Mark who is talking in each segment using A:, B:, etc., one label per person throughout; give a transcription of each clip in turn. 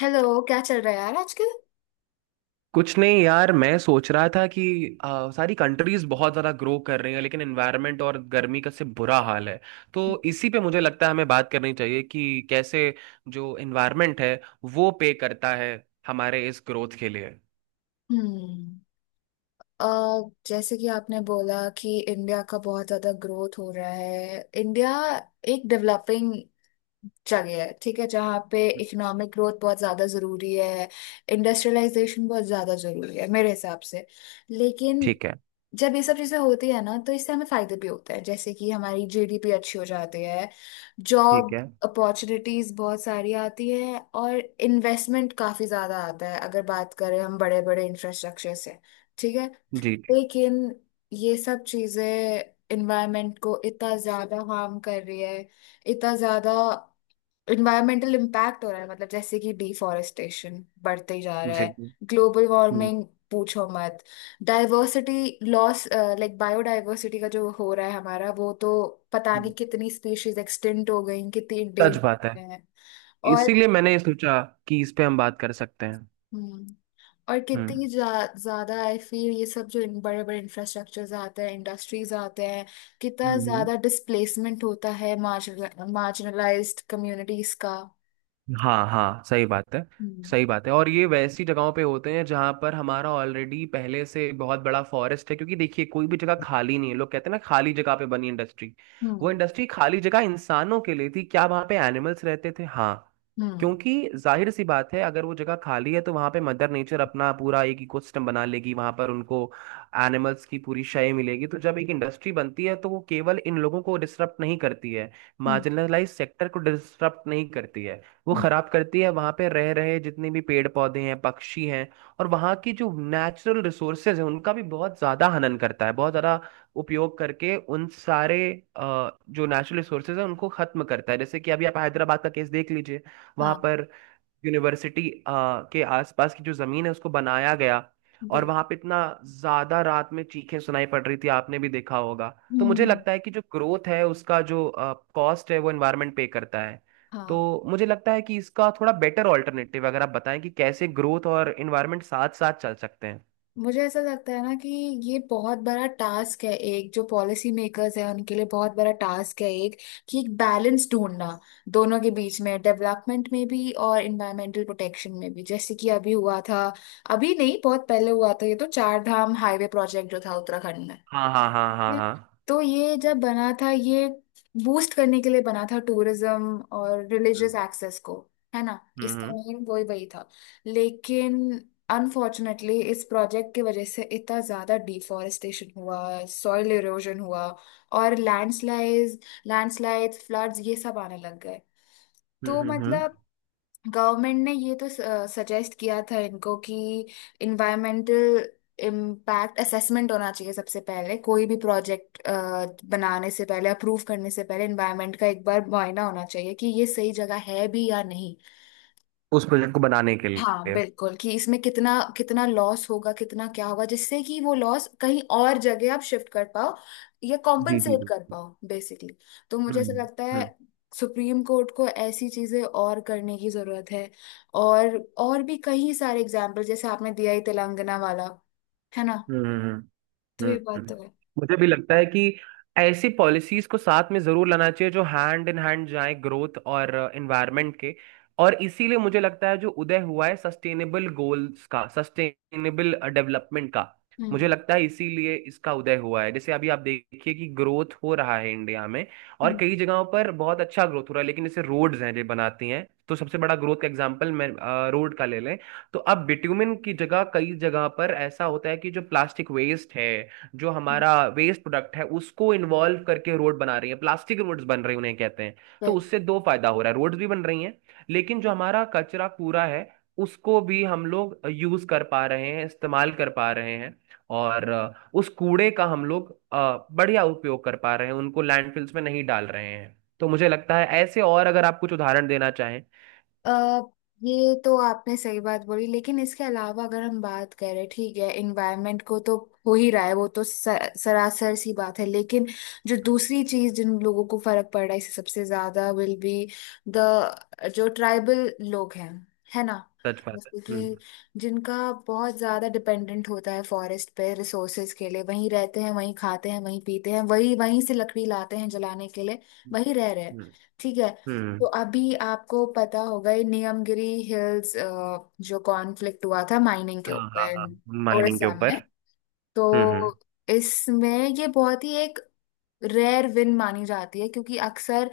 A: Hello, क्या चल रहा है यार आजकल।
B: कुछ नहीं यार, मैं सोच रहा था कि सारी कंट्रीज बहुत ज़्यादा ग्रो कर रही हैं लेकिन एनवायरनमेंट और गर्मी का से बुरा हाल है। तो इसी पे मुझे लगता है हमें बात करनी चाहिए कि कैसे जो एनवायरनमेंट है वो पे करता है हमारे इस ग्रोथ के लिए।
A: हम्म। अ, जैसे कि आपने बोला कि इंडिया का बहुत ज्यादा ग्रोथ हो रहा है। इंडिया एक डेवलपिंग जगह है, ठीक है, जहाँ पे इकोनॉमिक ग्रोथ बहुत ज्यादा जरूरी है। इंडस्ट्रियलाइजेशन बहुत ज्यादा जरूरी है मेरे हिसाब से। लेकिन
B: ठीक है।
A: जब ये सब चीजें होती है ना, तो इससे हमें फायदे भी होते हैं, जैसे कि हमारी जीडीपी अच्छी हो जाती है,
B: ठीक
A: जॉब
B: है।
A: अपॉर्चुनिटीज बहुत सारी आती है और इन्वेस्टमेंट काफी ज्यादा आता है। अगर बात करें हम बड़े बड़े इंफ्रास्ट्रक्चर से, ठीक है,
B: जी जी।
A: लेकिन ये सब चीजें इन्वायरमेंट को इतना ज्यादा हार्म कर रही है। इतना ज्यादा इन्वायरमेंटल इम्पैक्ट हो रहा है। मतलब जैसे कि डिफॉरेस्टेशन बढ़ते ही जा रहा
B: जी
A: है,
B: जी,
A: ग्लोबल
B: हम्म,
A: वार्मिंग पूछो मत। डाइवर्सिटी लॉस, लाइक बायोडाइवर्सिटी का जो हो रहा है हमारा, वो तो पता
B: हम्म।
A: नहीं कितनी स्पीशीज एक्सटिंक्ट हो गई, कितनी
B: सच बात है।
A: इंडेंजर हैं। और
B: इसीलिए मैंने ये सोचा कि इस पे हम बात कर सकते हैं।
A: हम्म, और
B: हम्म
A: कितनी ज्यादा आई फील ये सब जो इन बड़े बड़े इंफ्रास्ट्रक्चर्स आते हैं, इंडस्ट्रीज आते हैं, कितना
B: हम्म।
A: ज्यादा डिस्प्लेसमेंट होता है मार्जिनलाइज्ड कम्युनिटीज का।
B: हाँ हाँ, सही बात है।
A: हम्म।
B: सही बात है, और ये वैसी जगहों पे होते हैं जहाँ पर हमारा ऑलरेडी पहले से बहुत बड़ा फॉरेस्ट है, क्योंकि देखिए कोई भी जगह खाली नहीं है। लोग कहते हैं ना खाली जगह पे बनी इंडस्ट्री, वो
A: हम्म।
B: इंडस्ट्री खाली जगह इंसानों के लिए थी क्या? वहाँ पे एनिमल्स रहते थे, हाँ।
A: हम्म।
B: क्योंकि जाहिर सी बात है अगर वो जगह खाली है तो वहाँ पे मदर नेचर अपना पूरा एक इकोसिस्टम बना लेगी। वहाँ पर उनको एनिमल्स की पूरी शय मिलेगी। तो जब एक इंडस्ट्री बनती है तो वो केवल इन लोगों को डिस्टर्ब नहीं करती है,
A: हम्म।
B: मार्जिनलाइज सेक्टर को डिस्टर्ब नहीं करती है। वो
A: हम्म,
B: खराब करती है वहां पे रह रहे जितने भी पेड़ पौधे हैं, पक्षी हैं। और वहां की जो नेचुरल रिसोर्सेज है उनका भी बहुत ज्यादा हनन करता है, बहुत ज्यादा उपयोग करके उन सारे जो नेचुरल रिसोर्सेज है उनको खत्म करता है। जैसे कि अभी आप हैदराबाद का केस देख लीजिए। वहां
A: हाँ,
B: पर यूनिवर्सिटी के आसपास की जो जमीन है उसको बनाया गया, और
A: बिल्कुल।
B: वहां पे इतना ज्यादा रात में चीखें सुनाई पड़ रही थी, आपने भी देखा होगा। तो मुझे
A: हम्म।
B: लगता है कि जो ग्रोथ है उसका जो कॉस्ट है वो एनवायरनमेंट पे करता है। तो
A: हाँ,
B: मुझे लगता है कि इसका थोड़ा बेटर ऑल्टरनेटिव अगर आप बताएं कि कैसे ग्रोथ और एनवायरनमेंट साथ साथ चल सकते हैं।
A: मुझे ऐसा लगता है ना कि ये बहुत बड़ा टास्क है एक, जो पॉलिसी मेकर्स है उनके लिए बहुत बड़ा टास्क है एक, कि एक बैलेंस ढूंढना दोनों के बीच में, डेवलपमेंट में भी और इन्वायरमेंटल प्रोटेक्शन में भी। जैसे कि अभी हुआ था, अभी नहीं बहुत पहले हुआ था ये, तो चार धाम हाईवे प्रोजेक्ट जो था उत्तराखंड में।
B: हाँ हाँ हाँ हाँ हाँ।
A: तो ये जब बना था, ये बूस्ट करने के लिए बना था टूरिज्म और रिलीजियस
B: हम्म
A: एक्सेस को, है ना, इसका
B: हम्म
A: मेन वही वही था। लेकिन अनफॉर्चुनेटली इस प्रोजेक्ट की वजह से इतना ज़्यादा डिफॉरेस्टेशन हुआ, सॉइल इरोजन हुआ और लैंडस्लाइड लैंडस्लाइड फ्लड्स ये सब आने लग गए।
B: हम्म।
A: तो
B: हम्म।
A: मतलब गवर्नमेंट ने ये तो सजेस्ट किया था इनको कि इन्वायरमेंटल इम्पैक्ट असेसमेंट होना चाहिए सबसे पहले, कोई भी प्रोजेक्ट बनाने से पहले अप्रूव करने से पहले इन्वायरमेंट का एक बार मुआयना होना चाहिए कि ये सही जगह है भी या नहीं।
B: उस प्रोजेक्ट को बनाने के
A: हाँ,
B: लिए।
A: बिल्कुल, कि इसमें कितना कितना लॉस होगा, कितना क्या होगा, जिससे कि वो लॉस कहीं और जगह आप शिफ्ट कर पाओ या
B: जी जी
A: कॉम्पनसेट
B: जी।
A: कर पाओ बेसिकली। तो मुझे ऐसा
B: हम्म
A: लगता है
B: हम्म।
A: सुप्रीम कोर्ट को ऐसी चीजें और करने की जरूरत है। और भी कई सारे एग्जाम्पल, जैसे आपने दिया ही तेलंगाना वाला, है ना।
B: हम्म हम्म,
A: तो
B: हम्म।
A: ये बात
B: हम्म।
A: तो है।
B: मुझे भी लगता है कि ऐसी पॉलिसीज को साथ में जरूर लाना चाहिए जो हैंड इन हैंड जाए ग्रोथ और एनवायरनमेंट के। और इसीलिए मुझे लगता है जो उदय हुआ है सस्टेनेबल गोल्स का, सस्टेनेबल डेवलपमेंट का, मुझे
A: हम्म।
B: लगता है इसीलिए इसका उदय हुआ है। जैसे अभी आप देखिए कि ग्रोथ हो रहा है इंडिया में, और
A: हम्म,
B: कई जगहों पर बहुत अच्छा ग्रोथ हो रहा है। लेकिन जैसे रोड्स हैं जो बनाती हैं, तो सबसे बड़ा ग्रोथ का एग्जांपल मैं रोड का ले लें। तो अब बिट्यूमिन की जगह कई जगह पर ऐसा होता है कि जो प्लास्टिक वेस्ट है, जो हमारा वेस्ट प्रोडक्ट है, उसको इन्वॉल्व करके रोड बना रही है। प्लास्टिक रोड्स बन रही हैं उन्हें कहते हैं। तो
A: हम्म।
B: उससे दो फायदा हो रहा है, रोड्स भी बन रही हैं, लेकिन जो हमारा कचरा कूड़ा है उसको भी हम लोग यूज कर पा रहे हैं, इस्तेमाल कर पा रहे हैं। और उस कूड़े का हम लोग बढ़िया उपयोग कर पा रहे हैं, उनको लैंडफिल्स में नहीं डाल रहे हैं। तो मुझे लगता है ऐसे, और अगर आप कुछ उदाहरण देना चाहें।
A: अ, ये तो आपने सही बात बोली, लेकिन इसके अलावा अगर हम बात करें, ठीक है, इन्वायरमेंट को तो हो ही रहा है वो तो, सरासर सी बात है। लेकिन जो दूसरी चीज, जिन लोगों को फर्क पड़ रहा है इससे सबसे ज्यादा, विल बी द, जो ट्राइबल लोग हैं, है ना,
B: सच बात है।
A: जैसे कि जिनका बहुत ज्यादा डिपेंडेंट होता है फॉरेस्ट पे, रिसोर्सेज के लिए वहीं रहते हैं, वहीं खाते हैं, वहीं पीते हैं, वहीं वहीं से लकड़ी लाते हैं जलाने के लिए,
B: हम्म।
A: वहीं रह रहे हैं,
B: हम्म
A: ठीक है।
B: हम्म,
A: तो अभी आपको पता होगा ये नियमगिरी हिल्स जो कॉन्फ्लिक्ट हुआ था माइनिंग के
B: हाँ हाँ
A: ऊपर
B: हाँ। माइनिंग के
A: उड़ीसा
B: ऊपर।
A: में। तो
B: हम्म।
A: इसमें ये बहुत ही एक रेयर विन मानी जाती है, क्योंकि अक्सर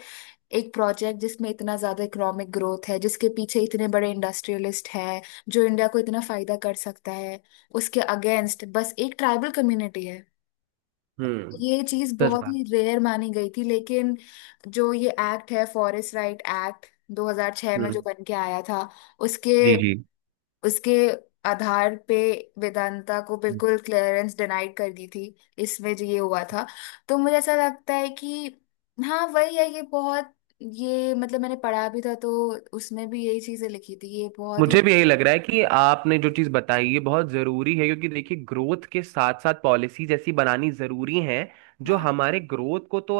A: एक प्रोजेक्ट जिसमें इतना ज्यादा इकोनॉमिक ग्रोथ है, जिसके पीछे इतने बड़े इंडस्ट्रियलिस्ट हैं, जो इंडिया को इतना फायदा कर सकता है, उसके अगेंस्ट बस एक ट्राइबल कम्युनिटी है।
B: हम्म।
A: ये चीज
B: सच
A: बहुत
B: बात।
A: ही रेयर मानी गई थी। लेकिन जो ये एक्ट है, फॉरेस्ट राइट एक्ट, 2006 में जो
B: हम्म,
A: बन के आया था, उसके
B: जी जी।
A: उसके आधार पे वेदांता को बिल्कुल क्लियरेंस डिनाइड कर दी थी इसमें, जो ये हुआ था। तो मुझे ऐसा लगता है कि हाँ वही है ये, बहुत ये मतलब मैंने पढ़ा भी था, तो उसमें भी यही चीजें लिखी थी, ये बहुत ही।
B: मुझे भी यही लग रहा है कि आपने जो चीज़ बताई ये बहुत ज़रूरी है। क्योंकि देखिए ग्रोथ के साथ साथ पॉलिसीज ऐसी बनानी ज़रूरी हैं जो
A: हाँ।
B: हमारे ग्रोथ को तो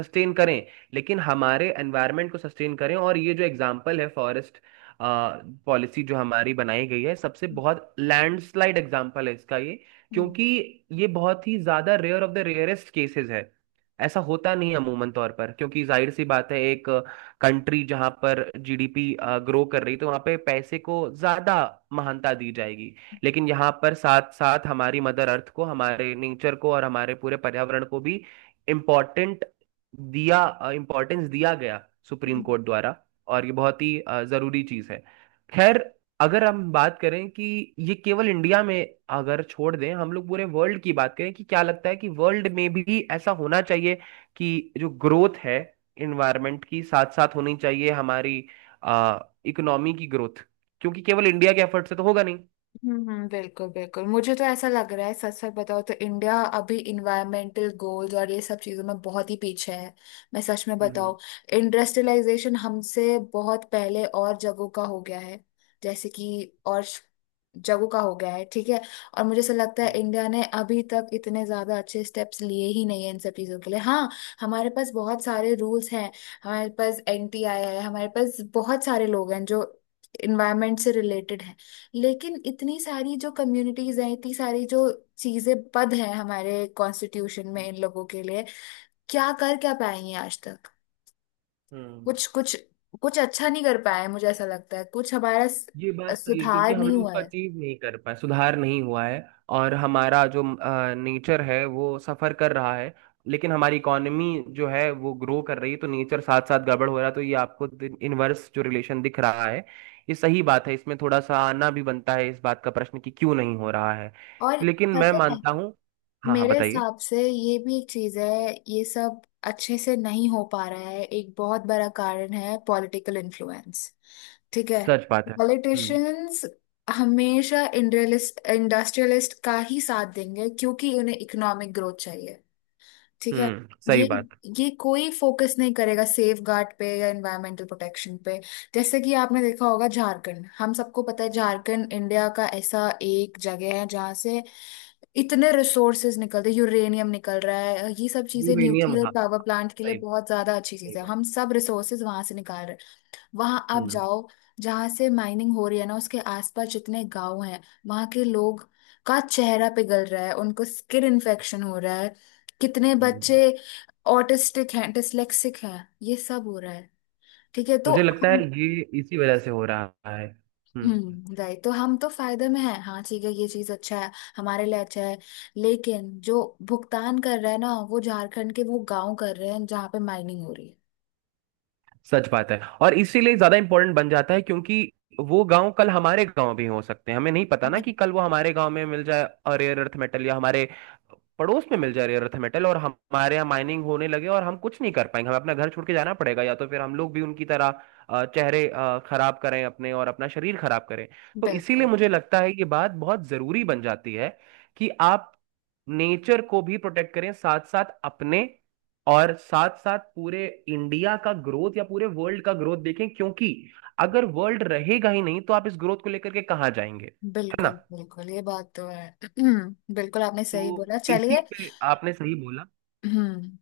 B: सस्टेन करें, लेकिन हमारे एनवायरनमेंट को सस्टेन करें। और ये जो एग्जांपल है फॉरेस्ट पॉलिसी जो हमारी बनाई गई है, सबसे बहुत लैंडस्लाइड एग्जांपल है इसका ये।
A: हम्म।
B: क्योंकि ये बहुत ही ज़्यादा rare of the rarest cases है, ऐसा होता नहीं है अमूमन तौर पर। क्योंकि जाहिर सी बात है, एक कंट्री जहां पर जीडीपी ग्रो कर रही, तो वहां पे पैसे को ज्यादा महानता दी जाएगी। लेकिन यहाँ पर साथ साथ हमारी मदर अर्थ को, हमारे नेचर को और हमारे पूरे पर्यावरण को भी इम्पोर्टेंट दिया, इम्पोर्टेंस दिया गया सुप्रीम
A: हम्म।
B: कोर्ट द्वारा। और ये बहुत ही जरूरी चीज है। खैर, अगर हम बात करें कि ये केवल इंडिया में, अगर छोड़ दें हम लोग पूरे वर्ल्ड की बात करें, कि क्या लगता है कि वर्ल्ड में भी ऐसा होना चाहिए कि जो ग्रोथ है इन्वायरमेंट की साथ साथ होनी चाहिए हमारी आ, इकोनॉमी की ग्रोथ। क्योंकि केवल इंडिया के एफर्ट से तो होगा नहीं।
A: हम्म। बिल्कुल बिल्कुल। मुझे तो ऐसा लग रहा है, सच सच बताओ तो, इंडिया अभी इन्वायरमेंटल गोल्स और ये सब चीजों में बहुत ही पीछे है। मैं सच में
B: हम्म
A: बताऊं, इंडस्ट्रियलाइजेशन हमसे बहुत पहले और जगहों का हो गया है, जैसे कि और जगहों का हो गया है, ठीक है। और मुझे ऐसा लगता है
B: हम्म।
A: इंडिया ने अभी तक इतने ज्यादा अच्छे स्टेप्स लिए ही नहीं है इन सब चीजों के लिए। हाँ, हमारे पास बहुत सारे रूल्स हैं, हमारे पास एनटीआई है, हमारे पास बहुत सारे लोग हैं जो इन्वायरमेंट से रिलेटेड। लेकिन इतनी सारी जो कम्युनिटीज हैं, इतनी सारी जो चीजें पद हैं हमारे कॉन्स्टिट्यूशन में
B: हम्म,
A: इन लोगों के लिए, क्या कर क्या पाए हैं आज तक।
B: हम्म।
A: कुछ कुछ कुछ अच्छा नहीं कर पाए हैं, मुझे ऐसा लगता है कुछ हमारा
B: ये बात सही है क्योंकि
A: सुधार
B: हम
A: नहीं
B: लोग
A: हुआ
B: उसको
A: है।
B: अचीव नहीं कर पाए, सुधार नहीं हुआ है। और हमारा जो नेचर है वो सफर कर रहा है, लेकिन हमारी इकोनॉमी जो है वो ग्रो कर रही है। तो नेचर साथ साथ गड़बड़ हो रहा है, तो ये आपको इनवर्स जो रिलेशन दिख रहा है, ये सही बात है। इसमें थोड़ा सा आना भी बनता है इस बात का प्रश्न कि क्यों नहीं हो रहा है।
A: और
B: लेकिन मैं
A: पता है,
B: मानता हूँ। हाँ हाँ,
A: मेरे
B: बताइए।
A: हिसाब से ये भी एक चीज है, ये सब अच्छे से नहीं हो पा रहा है, एक बहुत बड़ा कारण है पॉलिटिकल इन्फ्लुएंस, ठीक है।
B: सच बात है।
A: पॉलिटिशियंस हमेशा इंडस्ट्रियलिस्ट इंडस्ट्रियलिस्ट का ही साथ देंगे क्योंकि उन्हें इकोनॉमिक ग्रोथ चाहिए, ठीक है।
B: हम्म, सही
A: ये
B: बात।
A: ये कोई फोकस नहीं करेगा सेफ गार्ड पे या एनवायरमेंटल प्रोटेक्शन पे। जैसे कि आपने देखा होगा झारखंड, हम सबको पता है झारखंड इंडिया का ऐसा एक जगह है जहाँ से इतने रिसोर्सेज निकलते हैं, यूरेनियम निकल रहा है, ये सब चीजें
B: यूरेनियम,
A: न्यूक्लियर
B: हाँ।
A: पावर प्लांट के लिए
B: सही।
A: बहुत ज्यादा अच्छी
B: सही
A: चीज है,
B: बात।
A: हम सब रिसोर्सेज वहां से निकाल रहे हैं। वहां आप
B: हम्म।
A: जाओ, जहां से माइनिंग हो रही है ना, उसके आसपास जितने गांव हैं, वहां के लोग का चेहरा पिघल रहा है, उनको स्किन इन्फेक्शन हो रहा है, कितने
B: हम्म।
A: बच्चे ऑटिस्टिक हैं, डिसलेक्सिक हैं, ये सब हो रहा है, ठीक है। तो
B: मुझे लगता है
A: हम
B: ये इसी वजह से हो रहा है। हम्म।
A: हम्म, राइट, तो हम तो फायदे में हैं हाँ, ठीक है, ये चीज अच्छा है, हमारे लिए अच्छा है। लेकिन जो भुगतान कर रहा है ना, वो झारखंड के वो गांव कर रहे हैं जहाँ पे माइनिंग हो रही
B: सच बात है, और इसीलिए ज्यादा इम्पोर्टेंट बन जाता है। क्योंकि वो गांव कल हमारे गांव भी हो सकते हैं, हमें नहीं पता ना
A: है।
B: कि कल वो हमारे गांव में मिल जाए रेयर अर्थ मेटल, या हमारे पड़ोस में मिल जाए रेयर अर्थ मेटल और हमारे यहाँ माइनिंग होने लगे, और हम कुछ नहीं कर पाएंगे। हमें अपना घर छोड़ के जाना पड़ेगा, या तो फिर हम लोग भी उनकी तरह चेहरे खराब करें अपने, और अपना शरीर खराब करें। तो इसीलिए
A: बिल्कुल।
B: मुझे लगता है ये बात बहुत जरूरी बन जाती है कि आप नेचर को भी प्रोटेक्ट करें साथ साथ अपने, और साथ साथ पूरे इंडिया का ग्रोथ या पूरे वर्ल्ड का ग्रोथ देखें। क्योंकि अगर वर्ल्ड रहेगा ही नहीं तो आप इस ग्रोथ को लेकर के कहाँ जाएंगे? है
A: बिल्कुल
B: ना?
A: बिल्कुल ये बात तो है। बिल्कुल आपने सही
B: तो
A: बोला,
B: इसी
A: चलिए।
B: पे आपने सही बोला।
A: हम्म,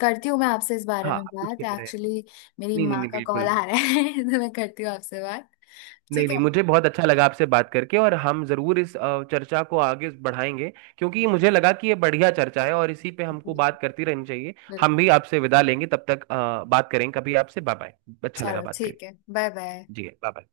A: करती हूँ मैं आपसे इस बारे
B: हाँ,
A: में
B: आप कुछ
A: बात
B: कह रहे हैं?
A: एक्चुअली, मेरी
B: नहीं नहीं
A: माँ
B: नहीं,
A: का कॉल
B: बिल्कुल।
A: आ रहा है। तो मैं करती हूँ आपसे बात,
B: नहीं
A: ठीक है।
B: नहीं, मुझे बहुत अच्छा लगा आपसे बात करके, और हम जरूर इस चर्चा को आगे बढ़ाएंगे। क्योंकि मुझे लगा कि ये बढ़िया चर्चा है और इसी पे
A: बिल्कुल
B: हमको बात करती रहनी चाहिए। हम
A: बिल्कुल
B: भी आपसे विदा लेंगे, तब तक बात करेंगे कभी आपसे। Bye bye. अच्छा लगा
A: चलो,
B: बात
A: ठीक
B: करके।
A: है, बाय बाय।
B: जी बाय बाय।